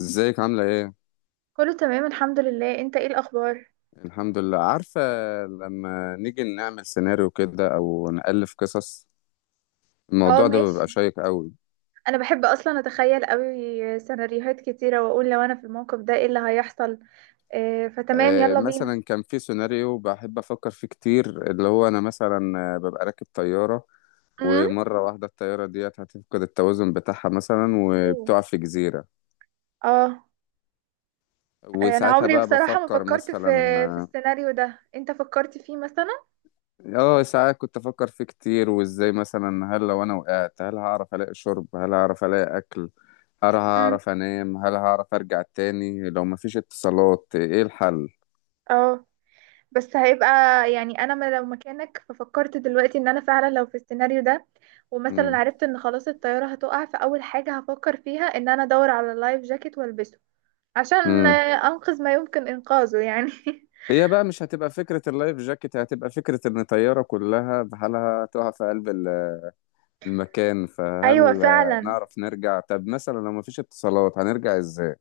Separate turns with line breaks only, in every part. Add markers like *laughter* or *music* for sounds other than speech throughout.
ازيك؟ عاملة ايه؟
كله تمام الحمد لله، انت ايه الاخبار؟
الحمد لله. عارفة، لما نيجي نعمل سيناريو كده او نألف قصص،
اه
الموضوع ده
ماشي.
بيبقى شيق قوي.
انا بحب اصلا اتخيل قوي سيناريوهات كتيره واقول لو انا في الموقف ده ايه اللي هيحصل. آه فتمام يلا بينا.
مثلا كان في سيناريو بحب افكر فيه كتير، اللي هو انا مثلا، ببقى راكب طيارة،
امم
ومرة واحدة الطيارة ديت هتفقد التوازن بتاعها مثلا، وبتقع في جزيرة.
اه انا
وساعتها
عمري
بقى
بصراحه ما
بفكر
فكرت في في
مثلا.
السيناريو ده، انت فكرت فيه مثلا؟
اه، ساعات كنت افكر فيه كتير، وازاي مثلا، هل لو انا وقعت هل هعرف الاقي شرب؟ هل هعرف الاقي اكل؟ هل
امم
هعرف انام؟ هل هعرف ارجع تاني؟ لو مفيش اتصالات ايه الحل؟
اه بس هيبقى يعني، انا ما لو مكانك ففكرت دلوقتي ان انا فعلا لو في السيناريو ده ومثلا
امم
عرفت ان خلاص الطياره هتقع، فاول حاجه هفكر فيها ان انا ادور على لايف جاكيت والبسه عشان
امم
أنقذ ما يمكن إنقاذه يعني. *laughs*
هي بقى مش هتبقى فكرة اللايف جاكيت، هتبقى فكرة ان طيارة كلها بحالها تقع في قلب المكان.
أيوة
فهل
فعلا.
نعرف نرجع؟ طب مثلا لو مفيش اتصالات هنرجع ازاي؟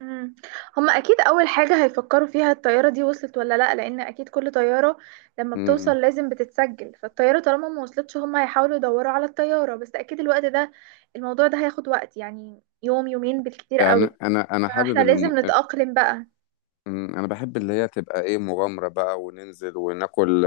مم. هما أكيد أول حاجة هيفكروا فيها الطيارة دي وصلت ولا لأ، لأن أكيد كل طيارة لما بتوصل
امم
لازم بتتسجل، فالطيارة طالما ما وصلتش هما هيحاولوا يدوروا على الطيارة، بس أكيد الوقت ده الموضوع ده هياخد وقت يعني يوم يومين بالكتير قوي،
يعني انا حابب
فاحنا
الم...
لازم نتأقلم بقى.
انا بحب اللي هي تبقى ايه، مغامرة بقى، وننزل وناكل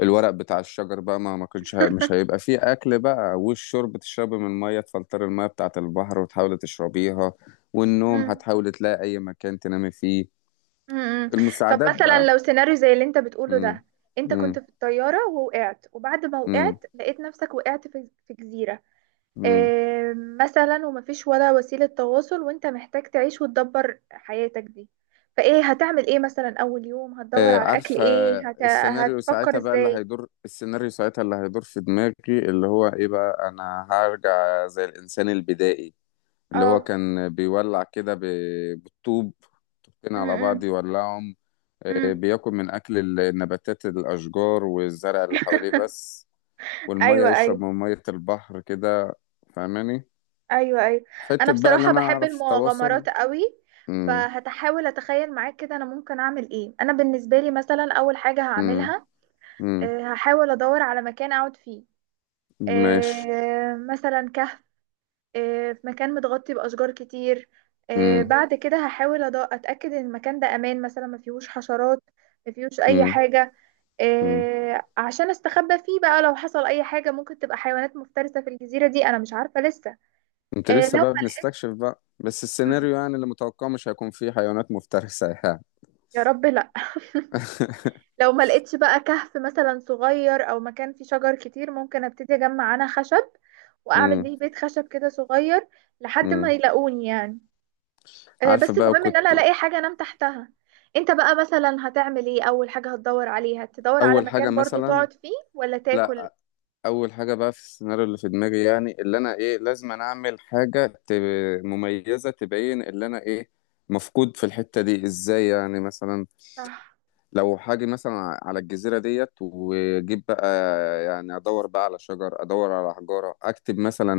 الورق بتاع الشجر بقى، ما كانش مش هيبقى فيه اكل بقى. والشرب تشربي من الميه، تفلتر الميه بتاعه البحر وتحاولي تشربيها. والنوم
مم.
هتحاولي تلاقي اي مكان تنامي فيه.
مم. طب
المساعدات
مثلا
بقى.
لو سيناريو زي اللي انت بتقوله
امم
ده، انت كنت
امم
في الطيارة ووقعت وبعد ما
امم
وقعت لقيت نفسك وقعت في في جزيرة،
امم
مثلا ومفيش ولا وسيلة تواصل وانت محتاج تعيش وتدبر حياتك دي، فايه هتعمل ايه مثلا؟ اول يوم هتدور
آه،
على اكل
عارفه.
ايه؟
السيناريو
هتفكر
ساعتها بقى اللي
ازاي؟
هيدور، السيناريو ساعتها اللي هيدور في دماغي اللي هو ايه بقى، انا هرجع زي الانسان البدائي اللي هو
اه.
كان بيولع كده بالطوب، طوبتين على بعض
امم.
يولعهم.
امم.
بياكل من أكل النباتات، الأشجار والزرع اللي حواليه بس. والمية
ايوه
يشرب
ايوه
من مية البحر كده. فاهماني؟
ايوه ايوه انا
حتة بقى اللي
بصراحة
أنا
بحب
أعرف تواصل.
المغامرات قوي.
مم.
فهتحاول اتخيل معاك كده انا ممكن اعمل ايه. انا بالنسبة لي مثلا اول حاجة
مم.
هعملها،
مم.
هحاول ادور على مكان اقعد فيه،
ماشي.
مثلا كهف، في مكان متغطي بأشجار كتير.
مم.
بعد كده هحاول أتأكد إن المكان ده أمان، مثلا ما فيهوش حشرات، ما فيهوش أي
مم.
حاجة،
مم.
عشان أستخبى فيه بقى لو حصل أي حاجة، ممكن تبقى حيوانات مفترسة في الجزيرة دي، أنا مش عارفة لسه.
أنت
آه،
لسه
لو
بقى بنستكشف بقى، بس
*laughs*
السيناريو يعني اللي متوقعه مش هيكون فيه حيوانات مفترسة يعني.
يا رب لأ. *laughs*
*laughs*
لو ما لقيتش بقى كهف مثلا صغير أو مكان فيه شجر كتير، ممكن أبتدي أجمع أنا خشب وأعمل
مم.
بيه بيت خشب كده صغير لحد ما
مم.
يلاقوني يعني.
عارفة
بس
بقى،
المهم ان انا
وكنت
الاقي حاجه انام تحتها. انت بقى مثلا هتعمل ايه؟ اول حاجه هتدور عليها تدور على
أول حاجة
مكان برضو
مثلا.
تقعد فيه ولا تاكل؟
لا، اول حاجه بقى في السيناريو اللي في دماغي، يعني اللي انا ايه، لازم أنا اعمل حاجه مميزه تبين اللي انا ايه مفقود في الحته دي ازاي، يعني مثلا
صح.
لو حاجه مثلا على الجزيره ديت، واجيب بقى يعني، ادور بقى على شجر، ادور على حجاره، اكتب مثلا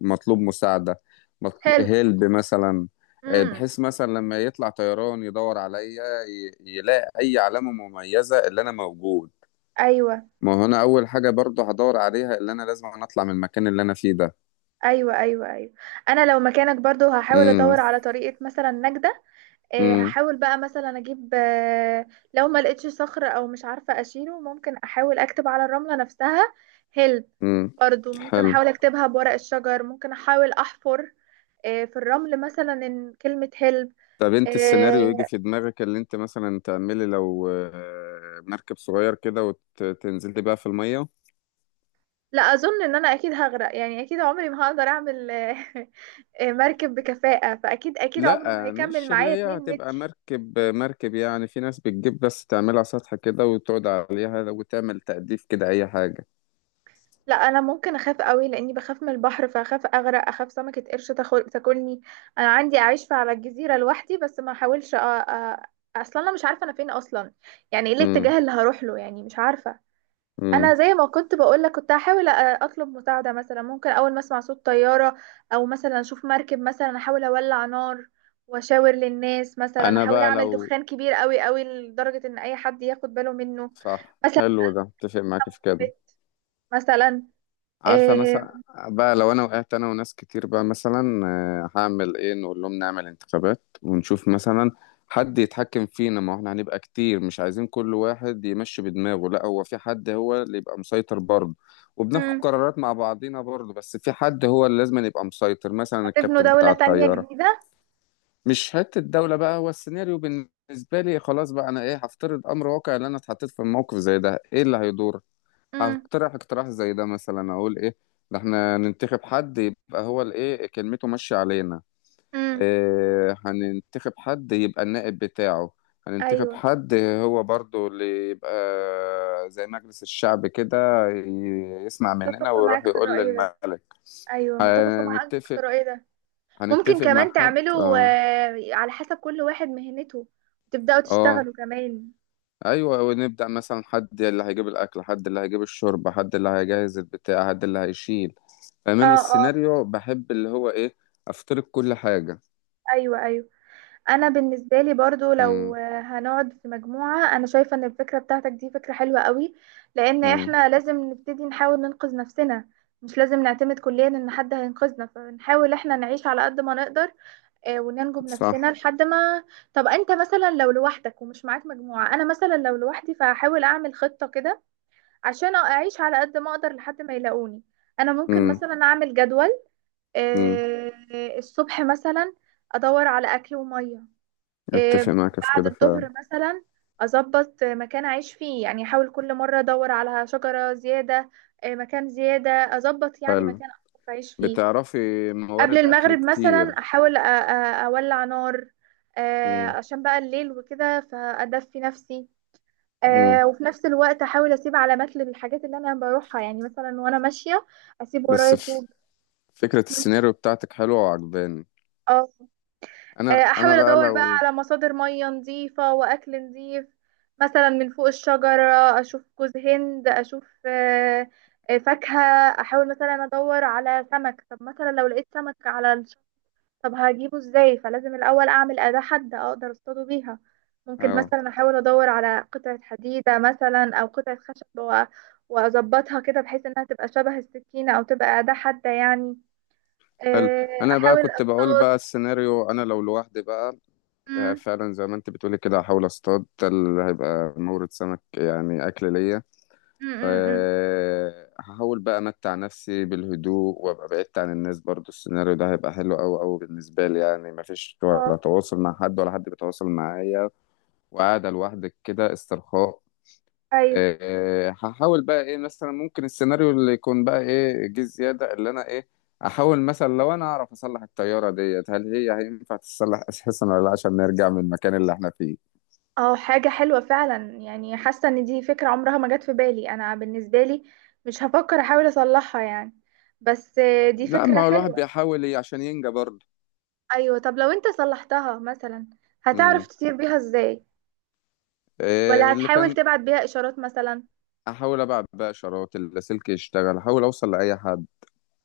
مطلوب مساعده.
هيلب.
هلب مثلا.
امم.
بحيث مثلا لما يطلع طيران يدور عليا يلاقي اي علامه مميزه اللي انا موجود.
ايوه
ما هو انا اول حاجه برضو هدور عليها اللي انا لازم أنا اطلع من المكان اللي انا فيه ده.
ايوه ايوه ايوه انا لو مكانك برضو هحاول
امم
ادور على طريقه مثلا نجده.
امم
هحاول بقى مثلا اجيب لو ما لقيتش صخر او مش عارفه اشيله، ممكن احاول اكتب على الرمله نفسها هيلب.
امم
برضو ممكن
حلو.
احاول اكتبها بورق الشجر، ممكن احاول احفر في الرمل مثلا إن كلمه هيلب.
طب انت
إيه،
السيناريو يجي في دماغك اللي انت مثلا تعملي لو مركب صغير كده وتنزلي بقى في الميه؟
لا اظن ان انا اكيد هغرق يعني، اكيد عمري ما هقدر اعمل إيه، *laughs* مركب بكفاءة، فاكيد اكيد عمره ما
لا،
هيكمل
مش اللي
معايا
هي
2
هتبقى
متر.
مركب مركب، يعني في ناس بتجيب بس تعملها سطح كده وتقعد عليها وتعمل تأديف كده، اي حاجه.
لا انا ممكن اخاف قوي لاني بخاف من البحر، فاخاف اغرق، اخاف سمكة قرش تاكلني. انا عندي اعيش على الجزيرة لوحدي بس ما احاولش اصلا انا مش عارفة انا فين اصلا، يعني ايه
امم
الاتجاه اللي هروح له؟ يعني مش عارفة. انا
امم
زي ما كنت بقولك كنت هحاول اطلب مساعده، مثلا ممكن اول ما اسمع صوت طياره او مثلا اشوف مركب، مثلا احاول اولع نار واشاور للناس، مثلا
انا
احاول
بقى
اعمل
لو،
دخان كبير قوي قوي لدرجه ان اي حد ياخد باله منه.
صح،
مثلا
حلو ده، اتفق معاك في كده.
مثلا،
عارفة
إيه.
مثلا، بقى لو أنا وقعت أنا وناس كتير بقى مثلا، هعمل إيه؟ نقول لهم نعمل انتخابات ونشوف مثلا حد يتحكم فينا، ما هو احنا هنبقى كتير مش عايزين كل واحد يمشي بدماغه، لا، هو في حد هو اللي يبقى مسيطر برضه، وبناخد
مم،
قرارات مع بعضينا برضه، بس في حد هو اللي لازم يبقى مسيطر، مثلا
هتبنوا
الكابتن
دوله
بتاع
تانية
الطيارة.
جديده؟
مش حتة الدولة بقى، هو السيناريو بالنسبة لي خلاص بقى، أنا إيه، هفترض أمر واقع اللي أنا اتحطيت في موقف زي ده إيه اللي هيدور.
امم.
هقترح اقتراح زي ده، مثلا اقول ايه، ده احنا ننتخب حد يبقى هو الايه، كلمته ماشيه علينا.
امم.
إيه، هننتخب حد يبقى النائب بتاعه، هننتخب
ايوه
حد هو برضو اللي يبقى زي مجلس الشعب كده، يسمع مننا
متفقه
ويروح
معاك في
يقول
الراي ده.
للملك.
ايوه متفقه معاك في
هنتفق،
الراي ده. ممكن
هنتفق مع
كمان
حد.
تعملوا
اه،
على حسب كل واحد مهنته تبدأوا
اه،
تشتغلوا كمان.
ايوه. ونبدأ مثلا حد اللي هيجيب الاكل، حد اللي هيجيب الشرب، حد اللي هيجهز البتاع، حد اللي هيشيل. فمن
اه اه.
السيناريو بحب اللي هو ايه، افترض كل حاجة.
ايوه، ايوه، انا بالنسبه لي برضو لو
امم
هنقعد في مجموعه، انا شايفه ان الفكره بتاعتك دي فكره حلوه قوي، لان
امم
احنا لازم نبتدي نحاول ننقذ نفسنا، مش لازم نعتمد كليا ان حد هينقذنا، فنحاول احنا نعيش على قد ما نقدر، وننجو بنفسنا
صح.
لحد ما. طب انت مثلا لو لوحدك ومش معاك مجموعه؟ انا مثلا لو لوحدي فهحاول اعمل خطه كده عشان اعيش على قد ما اقدر لحد ما يلاقوني. انا ممكن
امم
مثلا اعمل جدول،
امم
آه، الصبح مثلا ادور على اكل وميه، آه،
اتفق معاك في
بعد
كده فعلا.
الظهر مثلا اظبط مكان اعيش فيه، يعني احاول كل مره ادور على شجره زياده، مكان زياده اظبط يعني
حلو.
مكان أعرف اعيش فيه.
بتعرفي
قبل
موارد اكل
المغرب مثلا
كتير.
احاول اولع نار
امم
عشان بقى الليل وكده فادفي نفسي.
امم
وفي نفس الوقت احاول اسيب علامات للحاجات اللي انا بروحها، يعني مثلا وانا ماشيه اسيب ورايا
بس
طوب.
فكرة السيناريو بتاعتك حلوة وعجباني.
اه.
انا
احاول
انا بقى
ادور بقى
لو.
على مصادر مية نظيفة واكل نظيف، مثلا من فوق الشجرة اشوف جوز هند، اشوف فاكهة. احاول مثلا ادور على سمك. طب مثلا لو لقيت سمك على الشط، طب هجيبه ازاي؟ فلازم الاول اعمل اداة حادة اقدر اصطاده بيها. ممكن
اه،
مثلا احاول ادور على قطعة حديدة مثلا او قطعة خشب واظبطها كده بحيث انها تبقى شبه السكينة او تبقى اداة حادة يعني.
حلو.
آه،
انا بقى
احاول
كنت بقول
اصطاد.
بقى السيناريو انا لو لوحدي بقى.
مم،
فعلا زي ما انت بتقولي كده هحاول اصطاد، ده اللي هيبقى مورد سمك يعني اكل ليا.
مم، مم، مم.
هحاول بقى امتع نفسي بالهدوء وابقى بعدت عن الناس. برضو السيناريو ده هيبقى حلو قوي قوي بالنسبه لي، يعني مفيش ولا
اه.
تواصل مع حد ولا حد بيتواصل معايا، وقاعده لوحدك كده استرخاء.
ايوه.
هحاول بقى ايه، مثلا ممكن السيناريو اللي يكون بقى ايه جه زياده اللي انا ايه، احاول مثلا لو انا اعرف اصلح الطياره ديت هل هي هينفع تتصلح اساسا ولا لا، عشان نرجع من المكان اللي احنا فيه.
اه حاجة حلوة فعلا، يعني حاسة ان دي فكرة عمرها ما جت في بالي. انا بالنسبة لي مش هفكر احاول اصلحها يعني، بس دي
لا، ما
فكرة
هو الواحد
حلوة.
بيحاول عشان ينجى برضه.
ايوه طب لو انت صلحتها مثلا، هتعرف
امم
تطير بيها ازاي ولا
إيه اللي
هتحاول
كان.
تبعت بيها اشارات مثلا؟
احاول ابعت بقى اشارات، اللاسلكي يشتغل احاول اوصل لاي حد.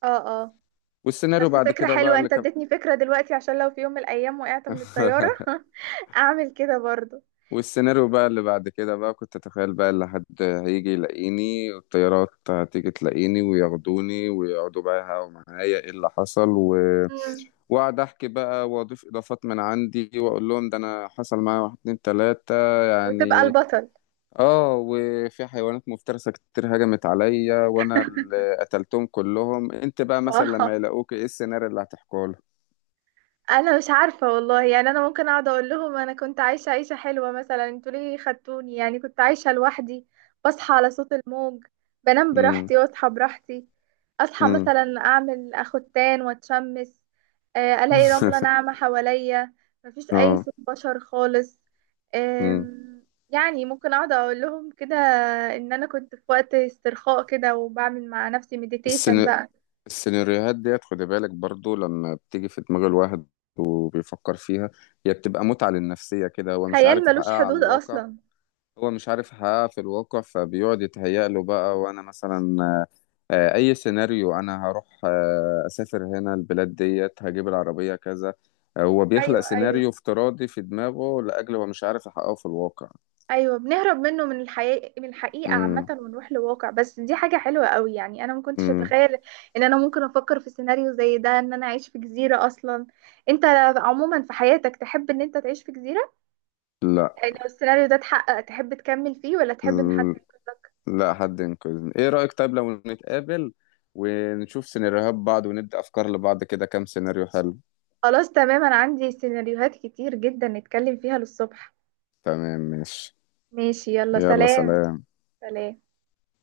اه. اه.
والسيناريو
بس
بعد
فكرة
كده بقى
حلوة،
اللي
انت
كان.
اديتني فكرة دلوقتي عشان لو في يوم من الايام وقعت من الطيارة
*laughs*
*laughs* اعمل كده برضو.
والسيناريو بقى اللي بعد كده بقى كنت اتخيل بقى اللي حد هيجي يلاقيني، والطيارات هتيجي تلاقيني وياخدوني ويقعدوا بقى يهاوا معايا ايه اللي حصل
مم.
واقعد احكي بقى واضيف اضافات من عندي واقول لهم ده انا حصل معايا واحد اتنين تلاتة
وتبقى
يعني.
البطل.
اه، وفي حيوانات مفترسة كتير هجمت عليا وانا اللي قتلتهم كلهم. انت بقى مثلا لما
*laughs*
يلاقوك ايه السيناريو اللي هتحكوا له؟
انا مش عارفه والله يعني، انا ممكن اقعد اقول لهم انا كنت عايشه عيشه حلوه، مثلا انتوا ليه خدتوني؟ يعني كنت عايشه لوحدي، بصحى على صوت الموج، بنام
امم
براحتي واصحى براحتي، اصحى
امم
مثلا اعمل اخدتان واتشمس، الاقي رمله
*laughs*
ناعمه حواليا، مفيش اي
اه.
صوت بشر خالص.
امم
آم، يعني ممكن اقعد اقول لهم كده ان انا كنت في وقت استرخاء كده وبعمل مع نفسي مديتيشن
السينا-
بقى.
السيناريوهات ديت خد بالك برضو لما بتيجي في دماغ الواحد وبيفكر فيها، هي بتبقى متعة للنفسية كده، هو مش
خيال
عارف
ملوش
يحققها على
حدود
الواقع.
اصلا.
هو مش عارف يحققها في الواقع، فبيقعد يتهيأ له بقى. وانا مثلا اي سيناريو انا هروح، اسافر هنا، البلاد ديت هجيب العربية كذا. هو بيخلق
ايوه
سيناريو
ايوه
افتراضي في دماغه لاجل هو مش عارف يحققه في الواقع.
ايوه بنهرب منه، من الحقيقة، من الحقيقة عامة،
امم
ونروح لواقع، بس دي حاجة حلوة قوي يعني. انا ما كنتش
امم
اتخيل ان انا ممكن افكر في سيناريو زي ده ان انا اعيش في جزيرة اصلا. انت عموما في حياتك تحب ان انت تعيش في جزيرة؟
لا.
يعني لو السيناريو ده اتحقق تحب تكمل فيه ولا تحب ان حد
ال-
ينقذك؟
لا، حد ينقذني. ايه رأيك طيب لو نتقابل ونشوف سيناريوهات بعض وندي افكار لبعض كده، كام سيناريو حلو.
خلاص تمام، انا عندي سيناريوهات كتير جدا نتكلم فيها للصبح.
تمام، ماشي.
ماشي يلا
يلا
سلام.
سلام.
سلام.